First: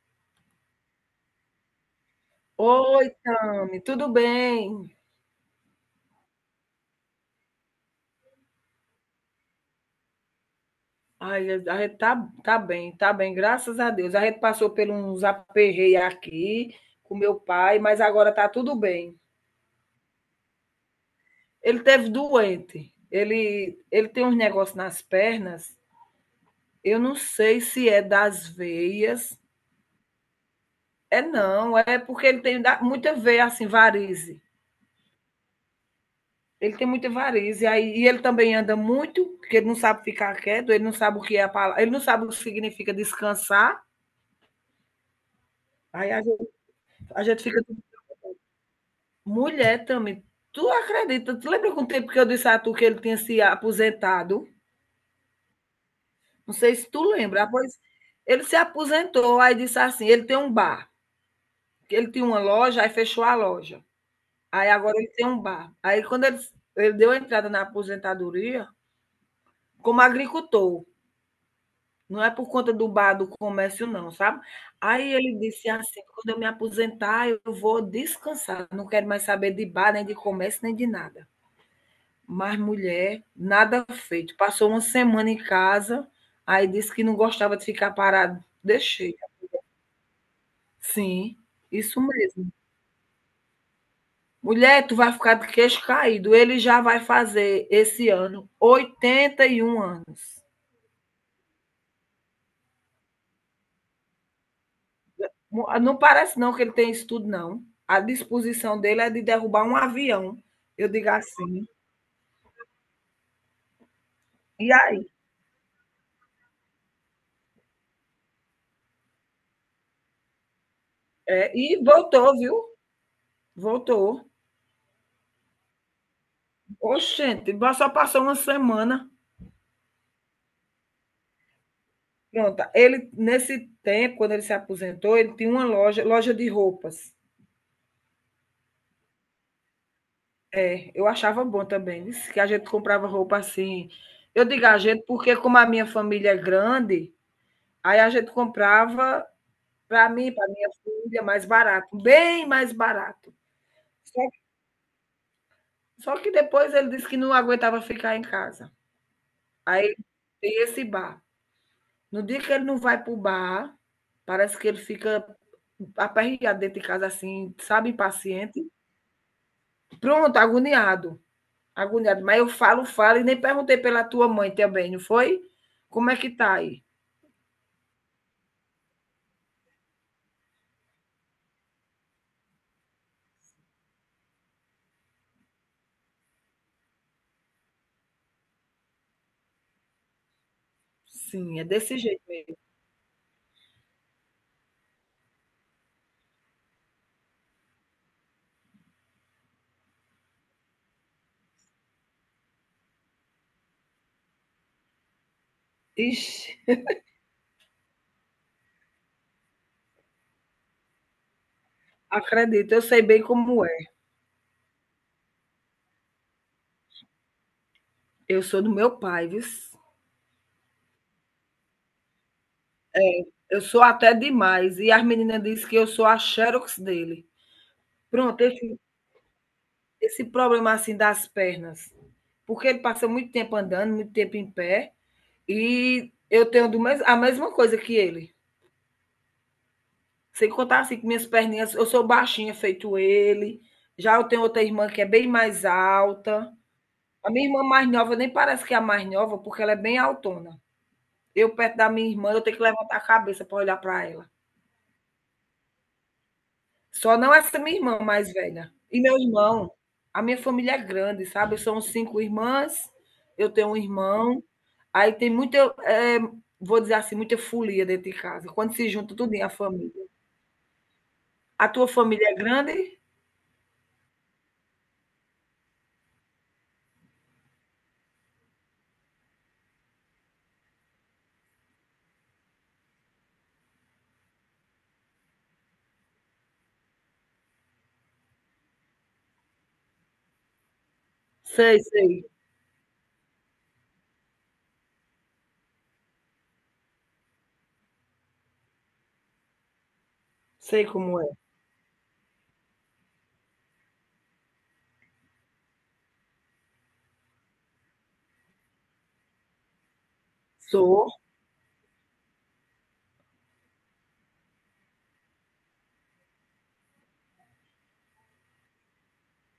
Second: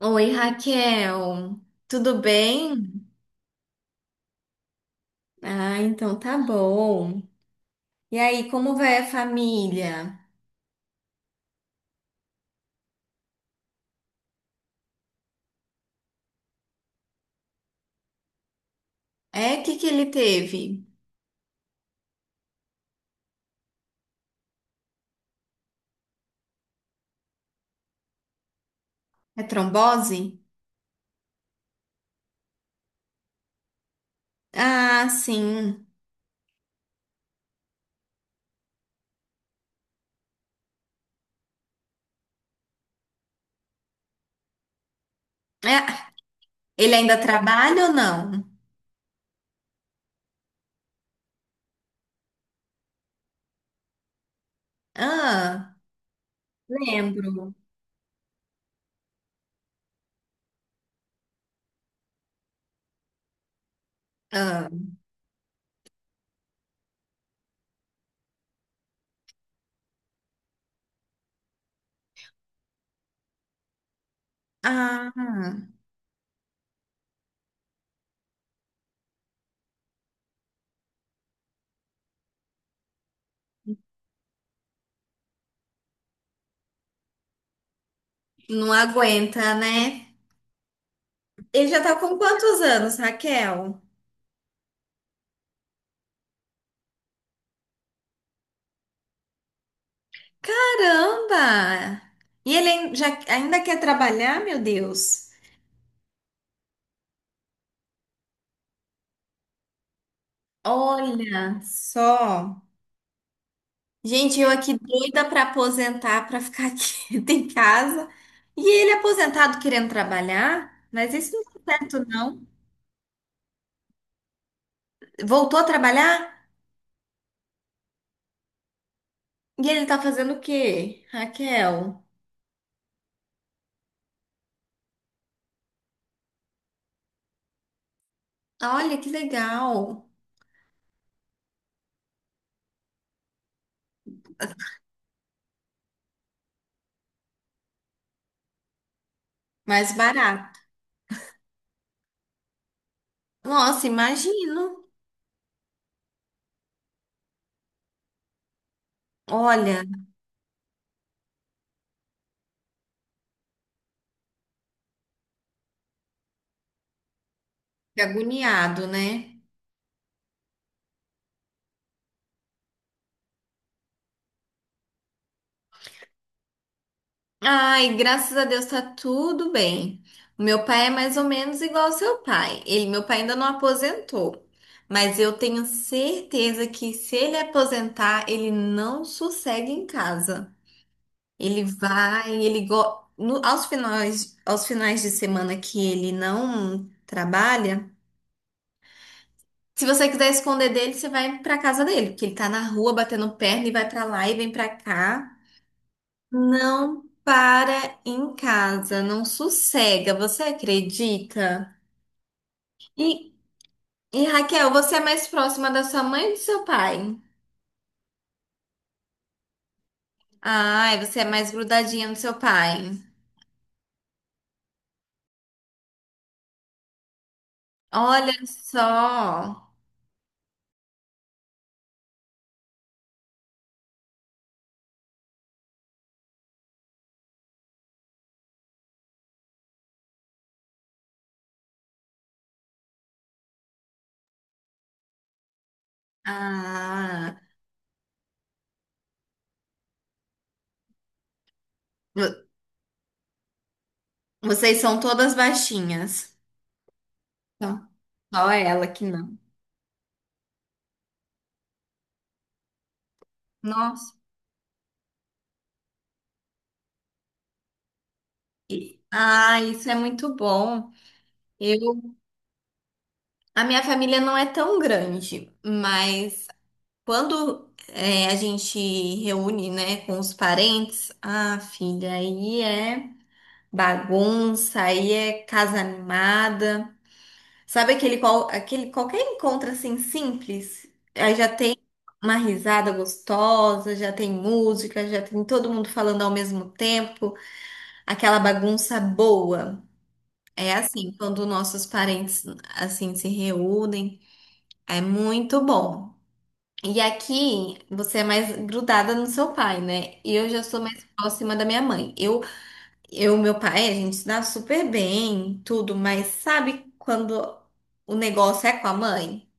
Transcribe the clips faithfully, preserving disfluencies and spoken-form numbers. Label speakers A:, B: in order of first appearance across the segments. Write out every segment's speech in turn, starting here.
A: Oi, Raquel, tudo bem?
B: Oi, Tami, tudo bem?
A: Ah, então tá bom. E aí, como vai a família?
B: Ai, a gente tá, tá bem, tá bem, graças a Deus. A gente passou por uns aperreios aqui com meu pai, mas agora tá tudo bem.
A: É, o que que ele teve?
B: Ele teve doente, ele, ele tem uns negócios nas pernas, eu não sei se é das veias,
A: É trombose?
B: é não, é porque ele tem da- muita veia, assim, varize.
A: Ah, sim.
B: Ele tem muita varize, aí, e ele também anda muito, porque ele não sabe ficar quieto, ele não sabe o que é a palavra, ele não sabe o que significa descansar.
A: É,
B: Aí
A: ele ainda
B: a gente fica, tipo,
A: trabalha ou não?
B: mulher também, tu acredita? Tu lembra com o tempo que eu disse a tu que ele tinha se aposentado?
A: Ah,
B: Não sei se tu lembra. Ah,
A: lembro.
B: pois ele se aposentou, aí disse assim, ele tem um bar, que ele tinha uma loja, aí fechou a loja.
A: Ah,
B: Aí agora ele tem um bar. Aí quando ele, ele deu a entrada na aposentadoria, como agricultor, não é por conta do bar, do comércio não, sabe?
A: ah,
B: Aí ele disse assim, quando eu me aposentar, eu vou descansar, não quero mais saber de bar, nem de comércio, nem de nada. Mas, mulher, nada feito. Passou uma semana em casa, aí disse que não gostava de ficar parado.
A: não
B: Deixei.
A: aguenta, né?
B: Sim,
A: Ele já tá
B: isso
A: com
B: mesmo.
A: quantos anos, Raquel?
B: Mulher, tu vai ficar de queixo caído. Ele já vai fazer esse ano oitenta e um anos.
A: Caramba! E ele ain- já, ainda quer trabalhar, meu Deus?
B: Mu- ah, Não parece não que ele tem isso tudo, não. A disposição dele é de derrubar um avião. Eu digo
A: Olha
B: assim.
A: só. Gente, eu
B: E
A: aqui
B: aí?
A: doida pra aposentar, pra ficar aqui em casa. E ele aposentado querendo trabalhar, mas isso não
B: É,
A: é
B: e
A: certo,
B: voltou,
A: não.
B: viu? Voltou.
A: Voltou a trabalhar?
B: Oxente, só passou uma semana.
A: E ele tá fazendo o quê, Raquel?
B: Pronto, ele nesse tempo, quando ele se aposentou, ele tinha uma loja, loja de roupas.
A: Olha que legal.
B: É, eu achava bom também, disse que a gente comprava roupa assim. Eu digo a gente porque como a minha família é grande, aí a gente comprava
A: Mais
B: para mim,
A: barato.
B: para minha filha, mais barato, bem mais barato.
A: Nossa,
B: Só,
A: imagino.
B: só que depois ele disse que não aguentava ficar em casa.
A: Olha,
B: Aí tem esse bar. No dia que ele não vai para o bar, parece que ele fica aperreado dentro de casa assim, sabe,
A: que
B: impaciente.
A: agoniado, né?
B: Pronto, agoniado. Agoniado. Mas eu falo, falo, e nem perguntei pela tua mãe também, não foi? Como é que tá aí?
A: Ai, graças a Deus tá tudo bem. O meu pai é mais ou menos igual ao seu pai. Ele, meu pai ainda não aposentou, mas eu tenho certeza que se ele aposentar, ele não sossega em casa.
B: Sim,
A: Ele
B: é desse jeito
A: vai,
B: mesmo.
A: ele go... no- Aos finais, aos finais de semana que ele não trabalha, se você quiser esconder dele, você vai pra casa dele, porque ele tá na rua batendo perna e vai pra lá e vem pra cá.
B: Ixi,
A: Não para em casa, não sossega, você acredita?
B: acredito, eu sei bem
A: E,
B: como é.
A: e Raquel, você é mais próxima da sua mãe ou do seu pai?
B: Eu sou do meu pai, viu?
A: Ai, você é mais grudadinha do seu pai.
B: Eu sou até demais. E as meninas dizem que eu sou a Xerox dele. Pronto,
A: Olha
B: esse,
A: só.
B: esse problema assim das pernas. Porque ele passa muito tempo andando, muito tempo em pé. E eu tenho do mes- a mesma coisa que ele. Sem contar assim que minhas perninhas, eu sou baixinha feito ele. Já eu tenho outra irmã que é bem mais alta. A
A: Ah,
B: minha irmã mais nova nem parece que é a mais nova, porque ela é bem altona. Eu perto da minha irmã, eu
A: vo-
B: tenho que levantar a cabeça para olhar para ela.
A: Vocês são todas baixinhas.
B: Só não essa minha
A: Então,
B: irmã mais
A: só
B: velha.
A: ela
B: E
A: que
B: meu
A: não.
B: irmão, a minha família é grande, sabe? São cinco irmãs, eu tenho um
A: Nossa.
B: irmão. Aí tem muita, eh, vou dizer assim, muita folia dentro de casa. Quando se
A: E-
B: junta tudo em a
A: Ah, isso é
B: família.
A: muito bom.
B: A tua
A: Eu,
B: família é grande?
A: a minha família não é tão grande, mas quando é, a gente reúne, né, com os parentes, ah, filha, aí é bagunça, aí é casa animada. Sabe aquele, qual, aquele qualquer encontro assim simples? Aí já
B: Sei,
A: tem
B: sei.
A: uma risada gostosa, já tem música, já tem todo mundo falando ao mesmo tempo, aquela bagunça boa. É
B: Sei
A: assim,
B: como é.
A: quando nossos parentes assim se reúnem, é muito bom. E aqui você é mais grudada no seu pai, né? E eu já sou mais
B: Sou,
A: próxima da minha mãe. Eu, eu, meu pai, a gente se dá super bem, tudo, mas sabe quando o negócio é com a mãe?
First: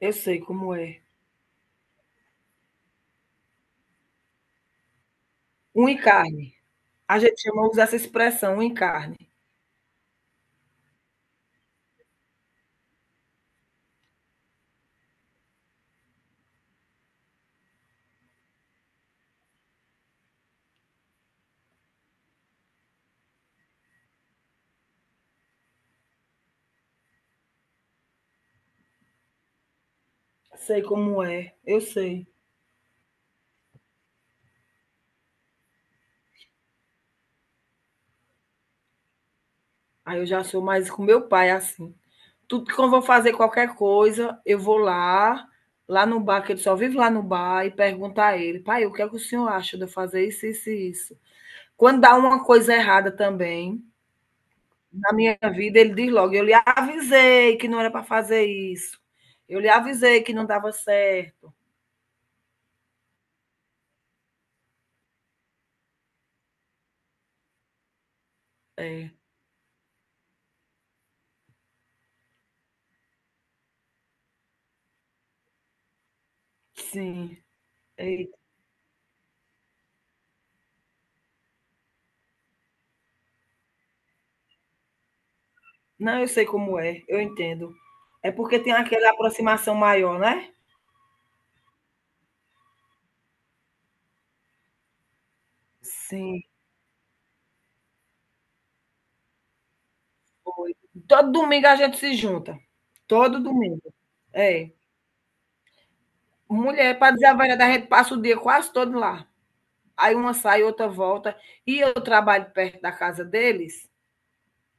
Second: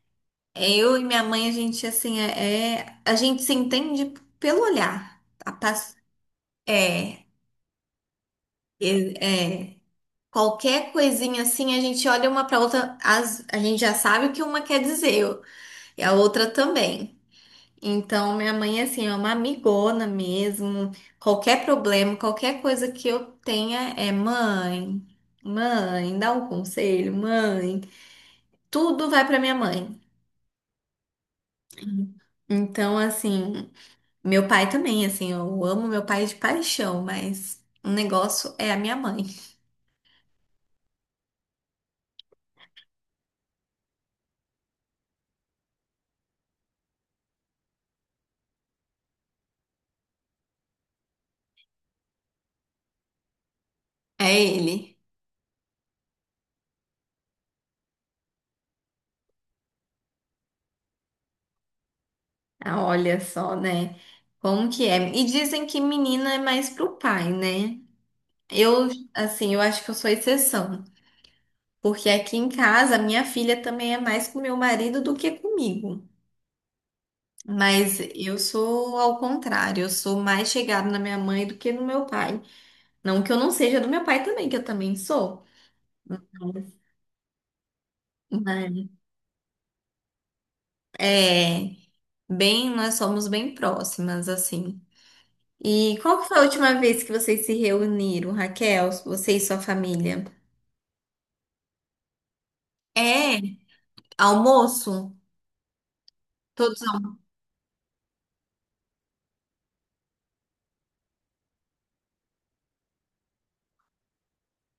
B: eu sei
A: É.
B: como
A: Eu
B: é.
A: e minha mãe, a gente assim é, é- a gente se entende pelo olhar. A
B: Um
A: pass-
B: encarne. A
A: é,
B: gente chama, usa essa expressão, um
A: é,
B: encarne.
A: é. Qualquer coisinha assim, a gente olha uma pra outra, as- a gente já sabe o que uma quer dizer, e a outra também. Então, minha mãe, assim, é uma amigona mesmo. Qualquer problema, qualquer coisa que eu tenha é mãe, mãe, dá um conselho, mãe. Tudo vai pra minha mãe.
B: Sei como é, eu sei.
A: Então, assim, meu pai também, assim, eu amo meu pai de paixão, mas o negócio é a minha mãe.
B: Aí eu já sou mais com meu pai assim. Tudo que eu vou fazer qualquer coisa, eu vou lá, lá no bar, que ele só vive lá no bar, e pergunto a ele: pai, o que é que o senhor acha de eu fazer isso, isso e isso? Quando dá uma coisa errada também,
A: É ele.
B: na minha vida, ele diz logo: eu lhe avisei que não era para fazer isso, eu lhe avisei que não dava certo.
A: Ah, olha só, né? Como que é? E dizem que menina é mais pro pai, né? Eu,
B: É.
A: assim, eu acho que eu sou exceção. Porque aqui em casa, a minha filha também é mais com meu marido do que comigo.
B: Sim.
A: Mas
B: Eita.
A: eu sou ao contrário, eu sou mais chegada na minha mãe do que no meu pai. Não que eu não seja do meu pai também, que eu também sou.
B: Não, eu sei como é, eu entendo. É porque
A: Mas
B: tem aquela aproximação maior, né?
A: é bem, nós somos bem próximas, assim. E qual que foi a
B: Sim,
A: última vez que vocês se reuniram, Raquel? Você e sua família?
B: foi. Todo domingo a gente se junta.
A: É,
B: Todo domingo. É.
A: almoço? Todos
B: Mulher, para
A: al-
B: dizer a verdade, a gente passa o dia quase todo lá. Aí uma sai, outra volta. E eu trabalho perto da casa deles.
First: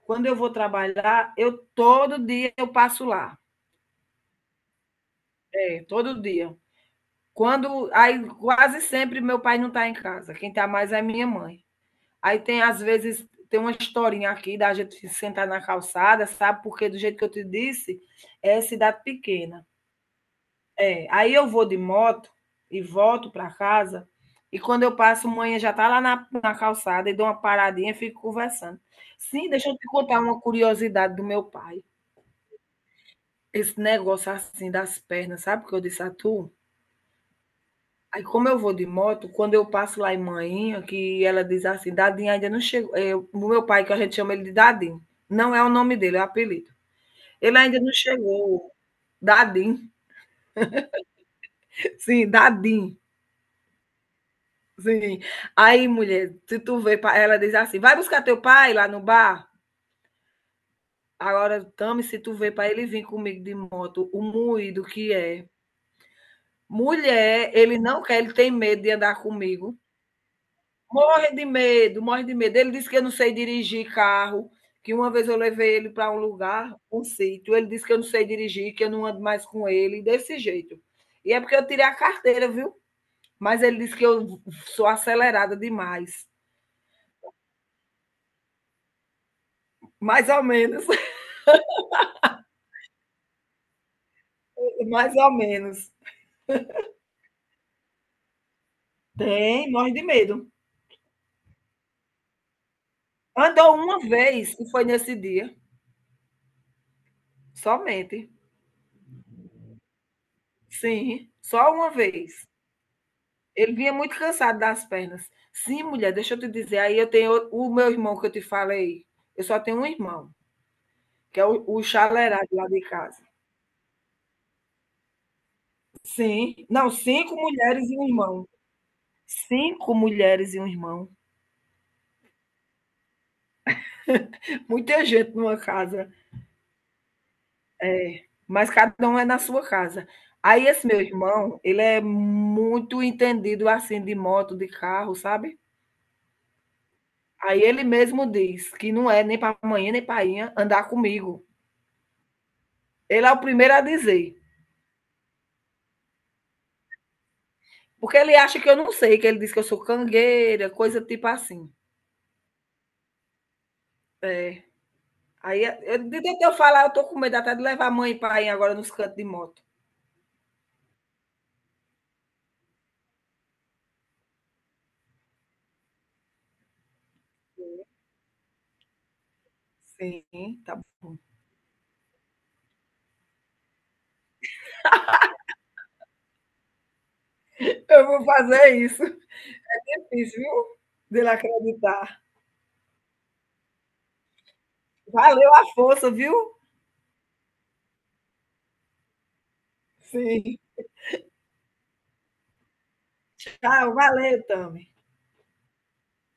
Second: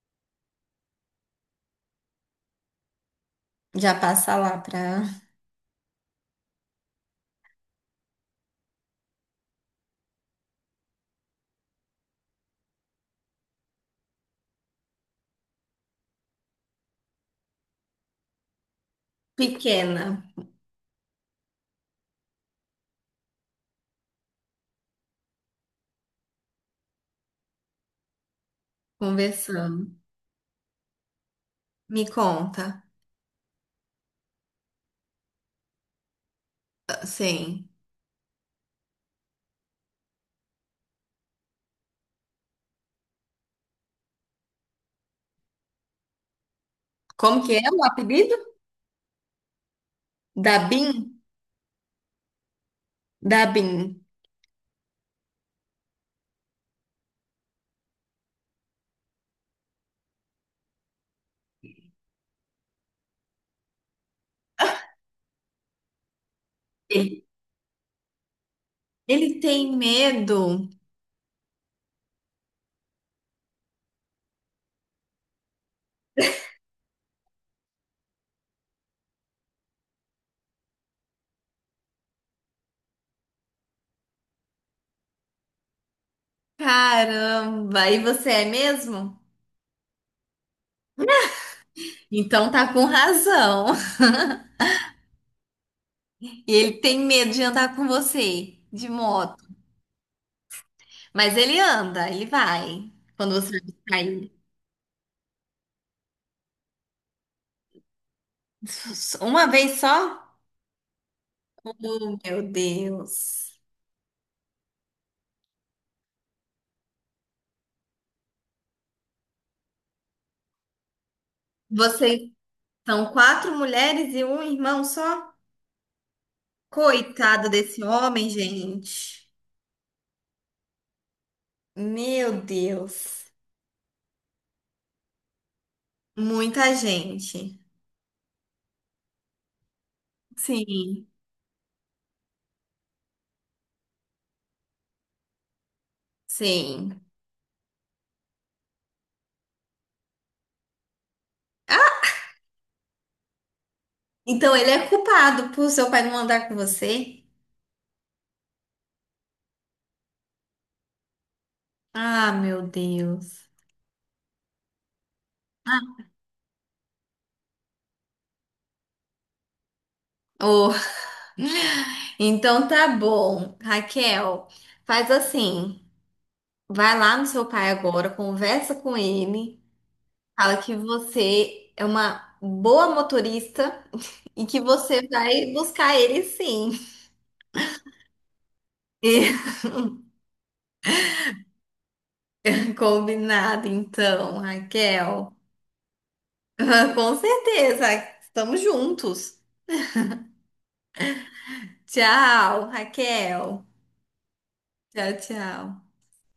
B: Quando eu vou trabalhar, eu todo dia eu passo lá.
A: Já passa lá pra
B: É, todo dia. Quando, aí quase sempre meu pai não está em casa. Quem está mais é minha mãe. Aí tem, às vezes, tem uma historinha aqui da gente sentar na calçada, sabe? Porque do jeito que eu te disse, é cidade pequena.
A: pequena
B: É, aí eu vou de moto e volto para casa, e quando eu passo, manhã já tá lá na, na calçada e dou uma paradinha e fico conversando. Sim, deixa eu te
A: conversando.
B: contar uma curiosidade do meu pai.
A: Me conta.
B: Esse negócio assim das pernas, sabe o que eu disse a tu?
A: Sim.
B: Aí, como eu vou de moto, quando eu passo lá em Manhinha, que ela diz assim, Dadinho ainda não chegou. É, o meu pai, que a gente chama ele de Dadinho, não é o nome dele, é o apelido.
A: Como que
B: Ele
A: é
B: ainda
A: o
B: não
A: apelido?
B: chegou. Dadinho,
A: Dabin?
B: sim, Dadinho,
A: Dabin.
B: sim. Aí, mulher, se tu vê, pra- ela diz assim, vai buscar teu pai lá no bar? Agora, Tami, se tu vê para ele vir comigo de moto, o moído que é.
A: Ele,
B: Mulher, ele não quer, ele tem medo de andar
A: Ele tem
B: comigo.
A: medo.
B: Morre de medo, morre de medo. Ele disse que eu não sei dirigir carro, que uma vez eu levei ele para um lugar, um sítio. Ele disse que eu não sei dirigir, que eu não ando mais com ele, desse jeito. E é porque eu tirei a carteira, viu? Mas ele disse que eu sou acelerada demais.
A: Caramba, e você é mesmo?
B: Mais ou menos,
A: Então tá com razão.
B: mais ou menos.
A: E ele tem medo de andar com você de moto.
B: Tem, morre de medo.
A: Mas ele anda, ele vai. Quando você vai
B: Andou uma
A: buscar ele.
B: vez e foi nesse dia, somente.
A: Uma vez só?
B: Sim, só uma
A: Oh, meu
B: vez.
A: Deus.
B: Ele vinha muito cansado das pernas. Sim, mulher, deixa eu te dizer. Aí eu tenho o- meu irmão que eu te falei. Eu só tenho um irmão, que é o, o
A: Vocês
B: chalerado lá de
A: são
B: casa.
A: quatro mulheres e um irmão só?
B: Sim. Não, cinco
A: Coitado desse
B: mulheres e um
A: homem,
B: irmão.
A: gente.
B: Cinco mulheres e um irmão.
A: Meu Deus.
B: Muita gente numa casa.
A: Muita gente.
B: É, mas cada um é na sua casa. Aí esse meu
A: Sim,
B: irmão, ele é muito entendido assim de moto, de carro, sabe?
A: sim.
B: Aí ele mesmo diz que não é nem para amanhã nem para andar comigo. Ele é o primeiro a dizer.
A: Então ele é culpado por seu pai não andar com você?
B: Porque ele acha que eu não sei, que ele diz que eu sou cangueira, coisa tipo assim.
A: Ah, meu Deus.
B: É. Aí, eu, de tanto eu falar, eu tô com medo até de levar a mãe e pai agora nos cantos de moto.
A: Oh, então tá bom, Raquel. Faz assim, vai lá no seu pai agora, conversa com ele, fala
B: Sim,
A: que
B: tá bom.
A: você é uma boa motorista e que você vai buscar ele sim.
B: Eu vou fazer isso. Isso, viu? De ele acreditar.
A: E- Combinado, então, Raquel.
B: Valeu a força, viu?
A: Com certeza, estamos juntos.
B: Sim.
A: Tchau, Raquel.
B: Tchau, valeu, Tami.
A: Tchau, tchau.